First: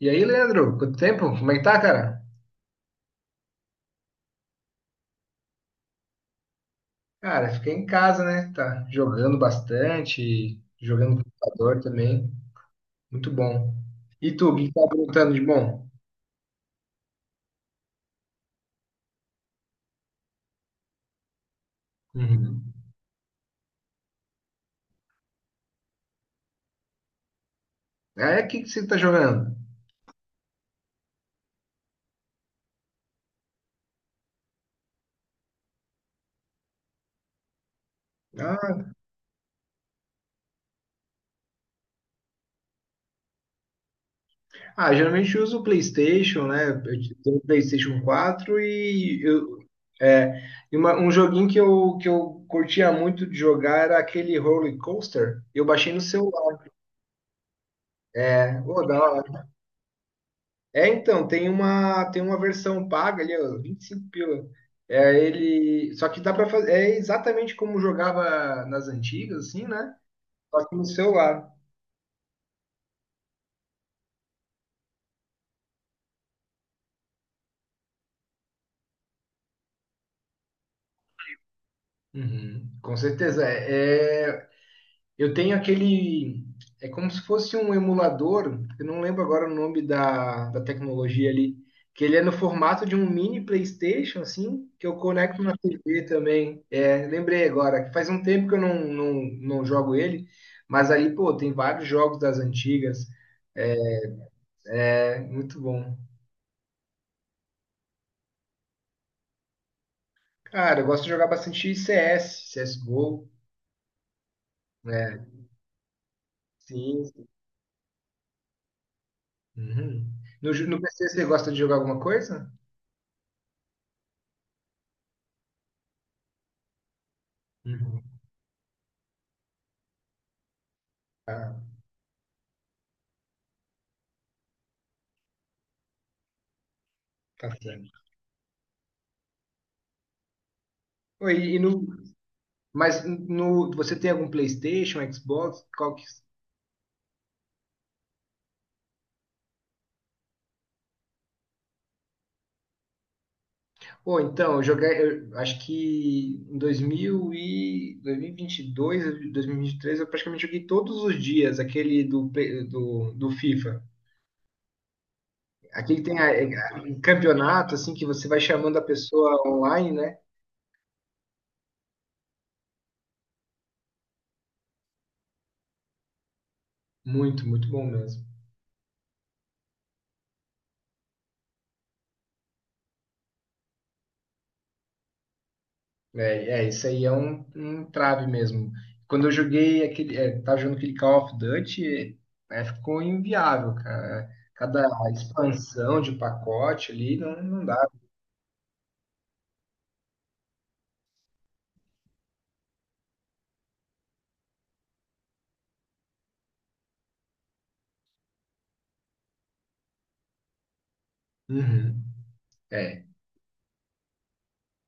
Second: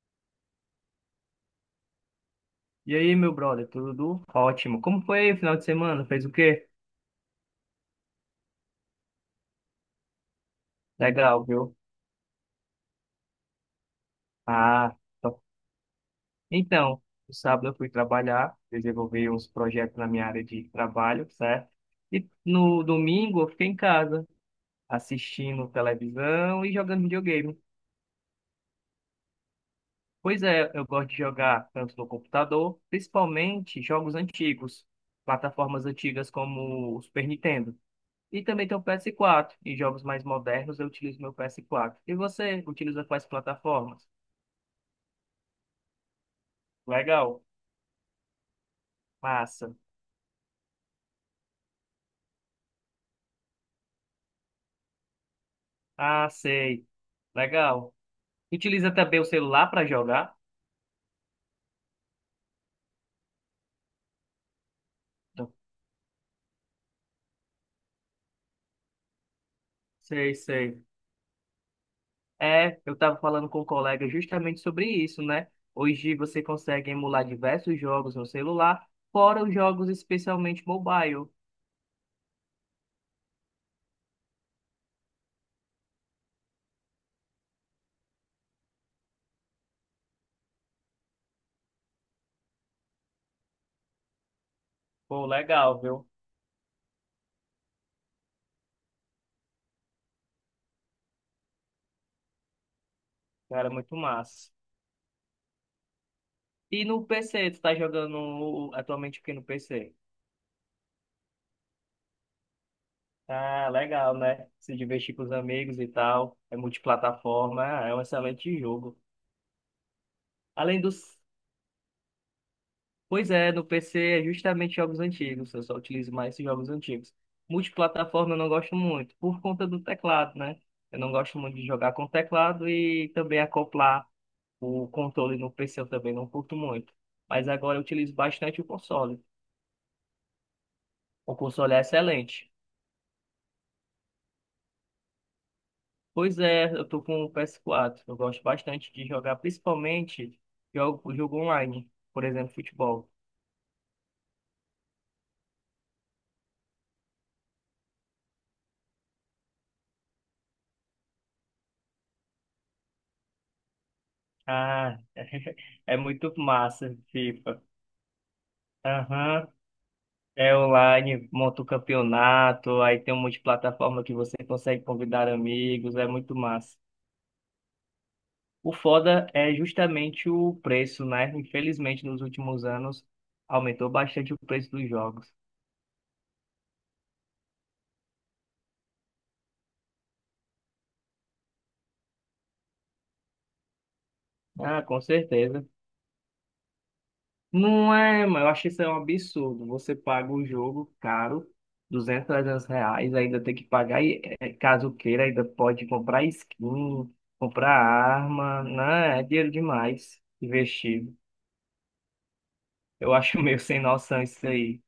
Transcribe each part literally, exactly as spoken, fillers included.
E aí, Leandro, quanto tempo? Como é que tá, cara? E aí, meu brother, tudo ótimo? Como foi o final de semana? Fez o quê? Cara, fiquei em casa, né? Tá jogando bastante, jogando no Legal, viu? computador também. Muito bom. E tu, o que tá Ah, perguntando tô- de bom? então, no sábado eu fui trabalhar, desenvolvi uns projetos na minha área de trabalho, certo? E Uhum. no domingo eu fiquei em casa, assistindo televisão e jogando videogame. É, o que que você tá jogando? Pois é, eu gosto de jogar tanto no computador, principalmente jogos antigos, plataformas antigas como o Super Nintendo. E também tem o Ah, P S quatro. Em jogos mais modernos eu utilizo meu P S quatro. E você utiliza quais plataformas? ah, geralmente eu uso o PlayStation, né? Eu tenho o Legal. PlayStation quatro e eu, Massa. é, e uma- um joguinho que eu, que eu curtia muito de jogar era aquele Roller Coaster. Eu baixei no Ah, celular, sei. Legal. né? Ô, Utiliza da também o hora. celular para jogar? É, então, tem uma, tem uma versão paga ali, ó, vinte e cinco pila. É ele, só que dá para fazer, é exatamente como jogava nas antigas, assim, né? Sei, Só que sei. no celular. É, eu estava falando com um colega justamente sobre isso, né? Hoje você consegue emular diversos jogos no celular, fora os jogos especialmente mobile. Uhum, com certeza. É, é Eu tenho aquele. É como se fosse um emulador, eu não lembro agora o nome da, da tecnologia ali, que ele é no formato de um mini PlayStation, assim, que eu Pô, conecto na legal, T V viu? também. É, lembrei agora, que faz um tempo que eu não, não, não jogo ele, mas ali, pô, tem vários jogos das antigas, Cara, é muito massa. é muito bom. E no P C, tu tá jogando atualmente o que no P C? Cara, eu gosto de jogar bastante C S, C S G O, Ah, legal, né? Se divertir com né? os amigos e tal. É Sim. multiplataforma, ah, é um excelente jogo. Uhum. No, ju- no Além P C dos. você gosta de jogar alguma coisa? Pois é, no P C é justamente jogos antigos, eu só utilizo mais esses jogos antigos. Uhum. Multiplataforma eu não gosto muito, por conta do teclado, né? Eu não gosto Tá, muito de jogar com teclado e também acoplar o controle no P C eu também não curto muito. Mas tá agora eu certo. utilizo bastante o console. Pô, O E console é no, excelente. mas no, você tem algum PlayStation, Xbox? Qual que... Pois é, eu tô com o P S quatro. Eu gosto bastante de jogar, principalmente jogo, jogo online, por exemplo, futebol. Pô, então, eu joguei, eu acho que em dois mil e vinte e vinte e dois, vinte e vinte e três, eu praticamente joguei todos os dias aquele do, play- do, do FIFA. Ah, é Aqui tem a- muito a- massa, um FIFA. campeonato, assim, que você vai chamando a pessoa Aham. online, né? É online, monta o campeonato, aí tem um monte de plataforma que você consegue convidar amigos, é muito massa. Muito, muito bom mesmo. O foda é justamente o preço, né? Infelizmente, nos últimos anos, aumentou bastante o preço dos jogos. É, é, isso aí é um, um trave mesmo. Quando eu joguei aquele, é, tava jogando aquele Call of Duty, é, ficou inviável, cara. Ah, Cada com certeza. expansão de pacote ali não, não dá. Não é, mas eu acho isso é um absurdo. Você paga o jogo caro, duzentos trezentos reais, ainda tem que pagar, e eh, caso queira, ainda pode comprar skin, comprar arma, né? É dinheiro demais investido. Uhum. É, Eu acho meio sem noção isso aí.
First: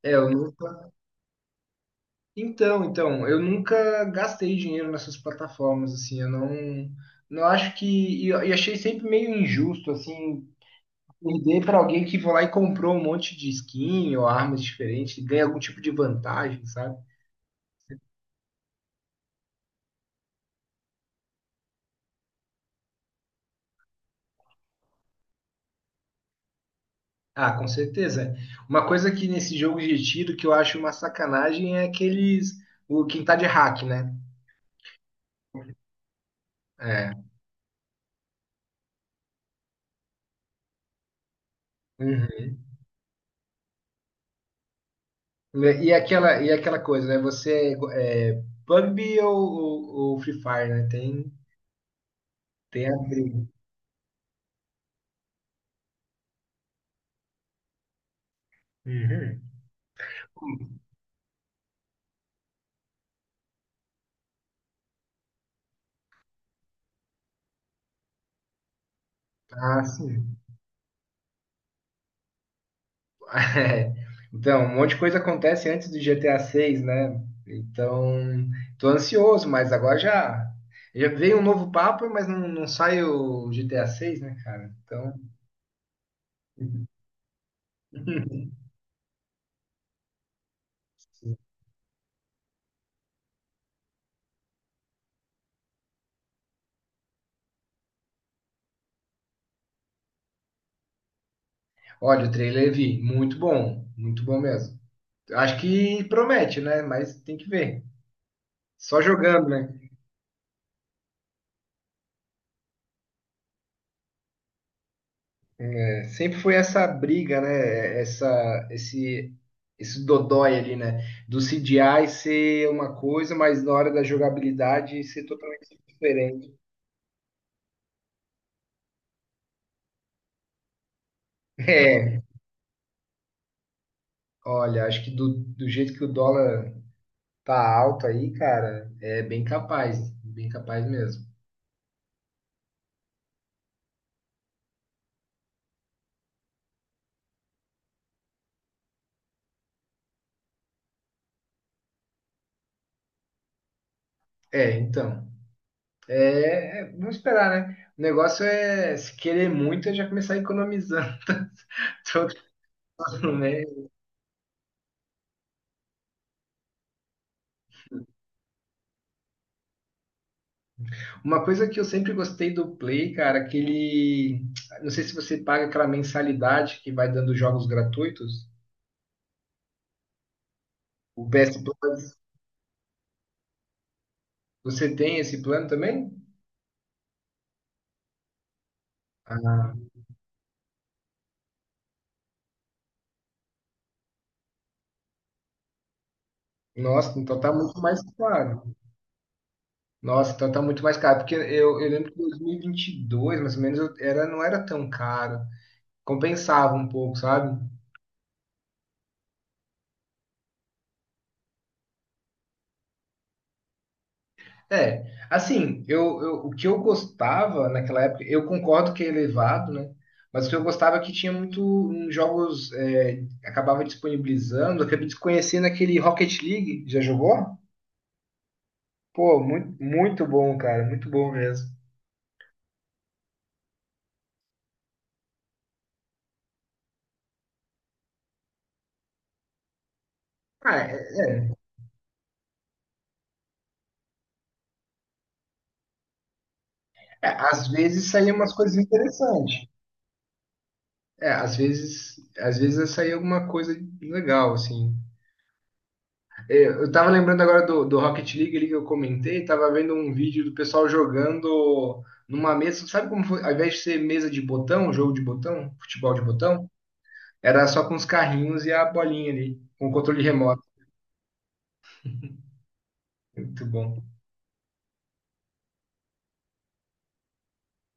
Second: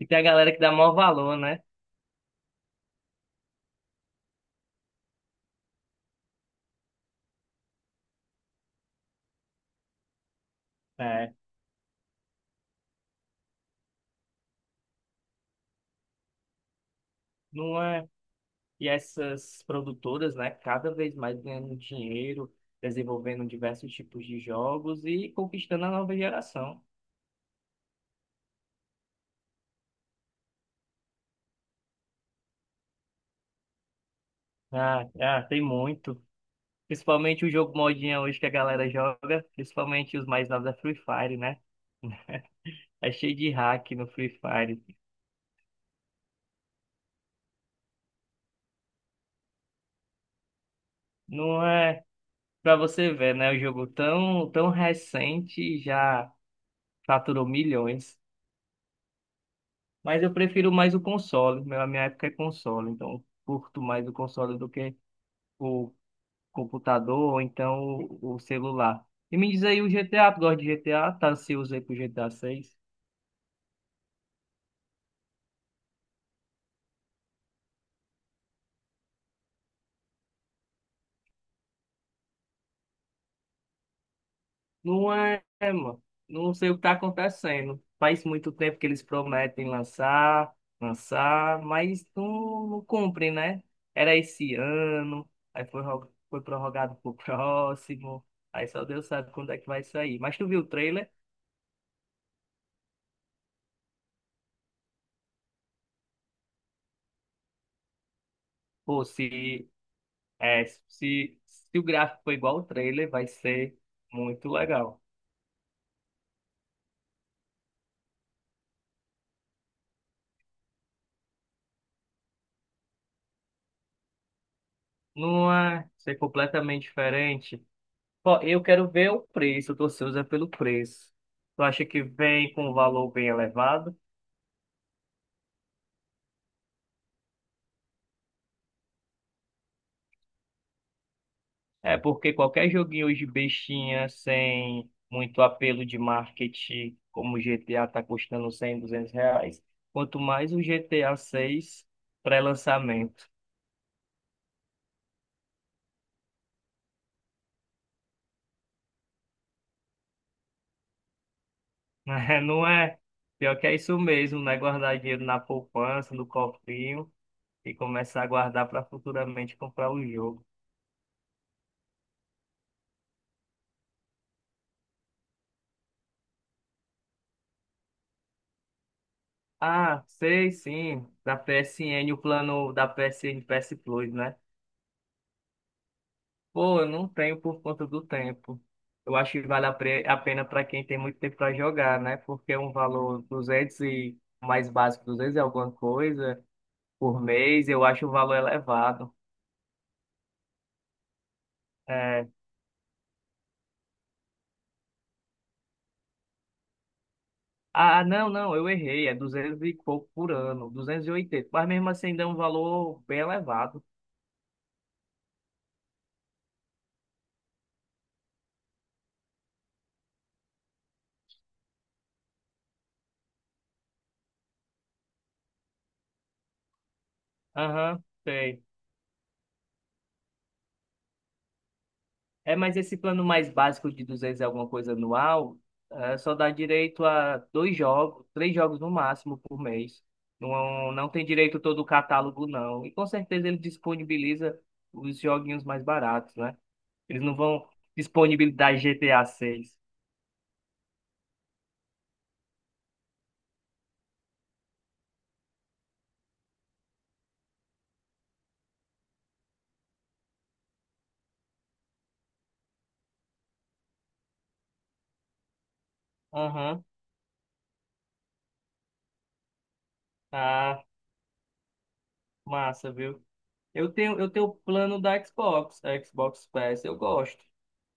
E é, tem a eu galera que dá nunca... maior valor, né? Então, então, eu nunca gastei dinheiro nessas plataformas, assim, eu não, não acho que... E, eu- e achei sempre meio injusto, assim, É, perder para alguém que foi lá e comprou um monte de skin ou armas diferentes, ganha algum tipo de vantagem, sabe? não é? E essas produtoras, né, cada vez mais ganhando dinheiro, desenvolvendo diversos tipos de jogos e conquistando a nova geração. Ah, com certeza. Uma coisa que nesse jogo de tiro que eu acho uma sacanagem é aqueles. O quem tá de hack, né? Ah, ah, tem muito. É. Principalmente o jogo modinha hoje que a galera joga, principalmente os mais novos é Free Fire, né? Uhum. É cheio de hack no Free Fire. E aquela, e aquela coisa, né? Você é, é P U B G ou, ou, ou Free Fire, né? Tem, Não é pra tem a você ver, briga. né? O jogo tão, tão recente já faturou milhões. Uhum. Mas eu prefiro mais o console. Meu- A minha época é console, então eu curto mais o console do que o computador ou então o, o celular. E me diz aí Ah, o G T A, sim. tu gosta de GTA? Tá ansioso aí pro G T A seis? É. Então, um monte de coisa acontece antes do G T A seis, né? Então, tô ansioso, mas agora já, já veio um novo papo, mas não, não sai o G T A seis, né, cara? Não Então. é, mano. Não sei o que tá acontecendo. Faz muito tempo que eles prometem lançar, lançar, mas não, não cumprem, né? Era esse ano, aí foi, ro- foi prorrogado pro próximo. Aí só Deus sabe quando é que vai sair. Mas tu viu o trailer? Olha, o trailer vi, muito bom, muito bom mesmo. Acho que promete, né? Mas tem que ver. Só Pô, jogando, né? se, é, se, se o gráfico for igual ao trailer, vai ser muito legal. É, sempre foi essa briga, né? Essa, esse, esse dodói ali, né? Do C G I ser uma coisa, mas na hora da jogabilidade ser Não totalmente é ser diferente. completamente diferente. Ó, eu quero ver o preço, tô ansioso é pelo preço. Tu acha que É, vem com um valor bem elevado? olha, acho que do, do jeito que o dólar tá alto aí, cara, é bem capaz, bem capaz mesmo. É porque qualquer joguinho hoje bestinha, sem muito apelo de marketing, como o G T A tá custando cem, duzentos reais, quanto mais o G T A seis pré-lançamento, É, então. É, é, vamos esperar, né? O negócio é, se querer muito, é já começar economizando todo não é? ano, Pior né? que é isso mesmo, né? Guardar dinheiro na poupança, no cofrinho e começar a guardar para futuramente comprar o jogo. Uma coisa que eu sempre gostei do Play, cara, que ele. Não sei se você paga aquela mensalidade que vai dando jogos gratuitos. Ah, sei sim, O da P S P S N, Plus, o plano da P S N P S Plus, né? você tem esse plano também? Pô, eu não tenho por conta do tempo. Eu acho que vale a Ah, pre- a pena para quem tem muito tempo para jogar, né? Porque é um valor duzentos e o mais básico, duzentos e alguma coisa nossa, por então tá mês, muito eu mais acho o valor caro. elevado. Nossa, então tá muito mais caro. Porque eu, eu lembro que em É. dois mil e vinte e dois, mais ou menos, eu- era, não era tão caro. Compensava um pouco, sabe? Ah, ah, não, não, eu errei, é duzentos e pouco por ano, duzentos e oitenta, mas mesmo assim ainda é um valor bem elevado. É, assim, eu, eu- o que eu gostava naquela época, eu concordo que é elevado, né? Mas o que eu gostava é que tinha muito um, jogos, é, acabava disponibilizando, eu acabei desconhecendo aquele Rocket League, já jogou? Aham, sei. Pô, muito, muito bom, cara, muito bom mesmo. É, mas esse plano mais básico de duzentos e alguma coisa anual, eh, só dá direito a dois jogos, três jogos no máximo por mês. Ah, Não, não tem é- direito todo o catálogo, não. E com certeza ele disponibiliza os joguinhos mais baratos, né? Eles é, não vão às vezes saía umas disponibilizar coisas G T A interessantes. seis. É, às vezes, às vezes saía alguma coisa legal, assim. Eu tava lembrando agora do, do Rocket League ali que eu comentei, tava vendo um vídeo do pessoal jogando numa mesa, sabe como foi? Ao invés de ser mesa de botão, jogo de botão, futebol de botão, Aham. era só com os carrinhos e a bolinha ali, com o controle remoto. Ah, massa, viu? Muito Eu bom. tenho, eu tenho o plano da Xbox, Xbox Pass, eu gosto.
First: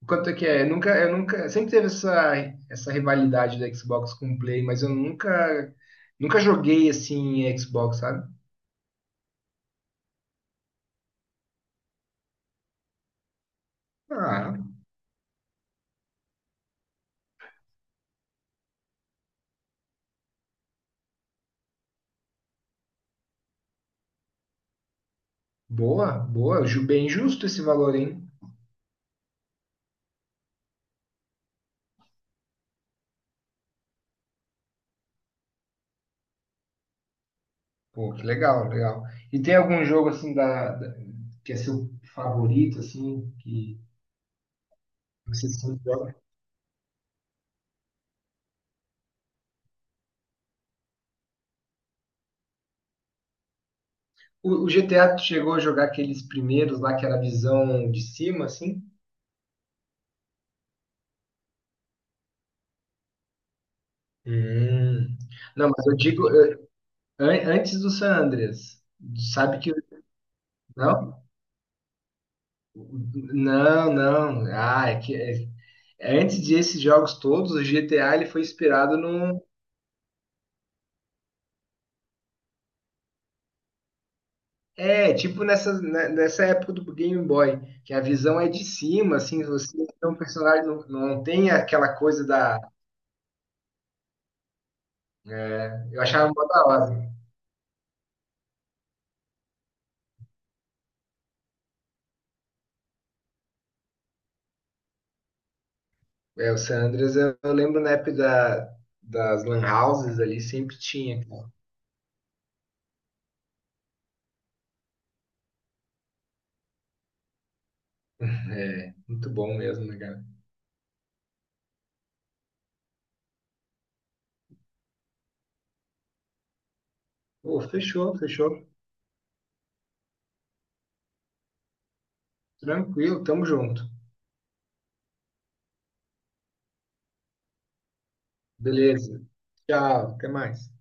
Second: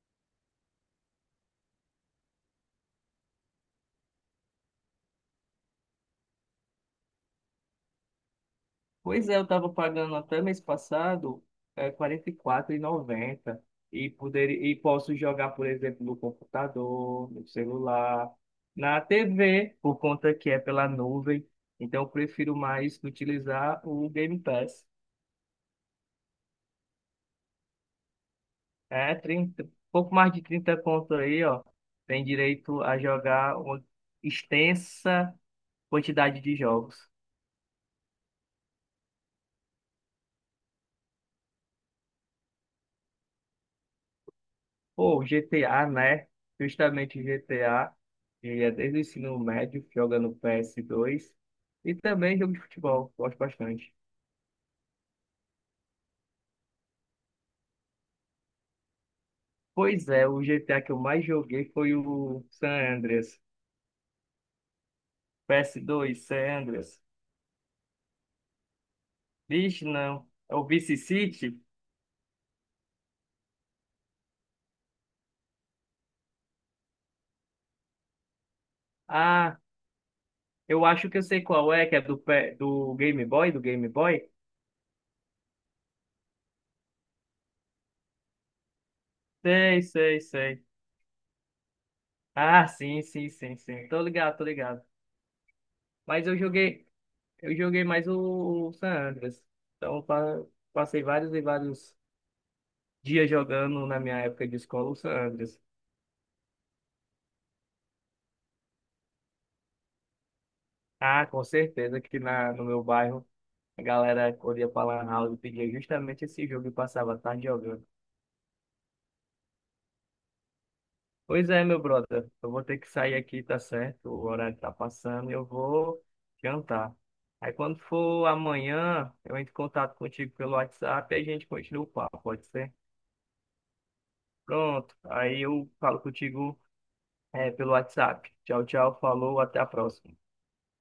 Quanto é que é? Eu nunca, eu nunca, sempre teve essa, essa rivalidade da Xbox com o Play, mas eu nunca, nunca joguei assim em Xbox, sabe? Pois é, eu estava pagando até mês passado é, quarenta e quatro e noventa e poder Ah, e posso jogar, por exemplo, no computador, no celular, na T V, por conta que é pela nuvem. Então, eu prefiro mais utilizar o Game Pass. boa, boa, ju- bem justo esse valor, hein? É, trinta pouco mais de trinta conto aí, ó. Tem direito a jogar uma extensa quantidade de jogos. Pô, que legal, legal. E tem algum jogo assim da, da- que é seu favorito, assim, que Pô, você sempre G T A, joga? né? Justamente G T A, que é desde o ensino médio, joga no P S dois e também jogo de futebol, gosto bastante. O, o G T A tu chegou a jogar aqueles primeiros lá que era a visão de cima, assim? Pois é, o G T A que eu mais joguei foi o San Andreas, Hum. Não, mas eu P S dois, digo San eu- Andreas. an- antes do San Andreas. Sabe que. Vixe, não, é o Vice Não? City? Não, não. Ah, é que é- antes desses jogos todos, o G T A ele foi inspirado num, Ah, eu acho que eu sei qual é, que é do, pé- do Game Boy, do Game Boy? é, tipo nessa, né, nessa época do Game Boy, que a visão é de cima, assim, Sei, você é um sei, personagem, sei. não, não tem aquela coisa da, Ah, sim, sim, sim, sim, tô ligado, tô ligado. né, eu achava Mas eu mó da joguei, hora. Eu joguei mais o, o San Andreas. Então, pa- passei vários e vários dias jogando na minha época de escola o San Andreas. É, o San Andreas, eu, eu lembro na época da, das Lan Houses ali, sempre tinha, Ah, com cara. certeza que na, no meu bairro a galera corria pra Lan House e pedia justamente esse jogo e passava a tarde jogando. É, muito bom mesmo, né, cara? Pois é, meu brother, eu vou ter que sair aqui, tá certo? O horário tá passando e eu vou jantar. Aí Pô, quando fechou, for fechou. amanhã, eu entro em contato contigo pelo WhatsApp e a gente continua o papo, pode ser? Tranquilo, tamo junto. Pronto, aí eu falo contigo é, pelo WhatsApp. Tchau, tchau, Beleza. falou, até a Tchau, próxima. até mais.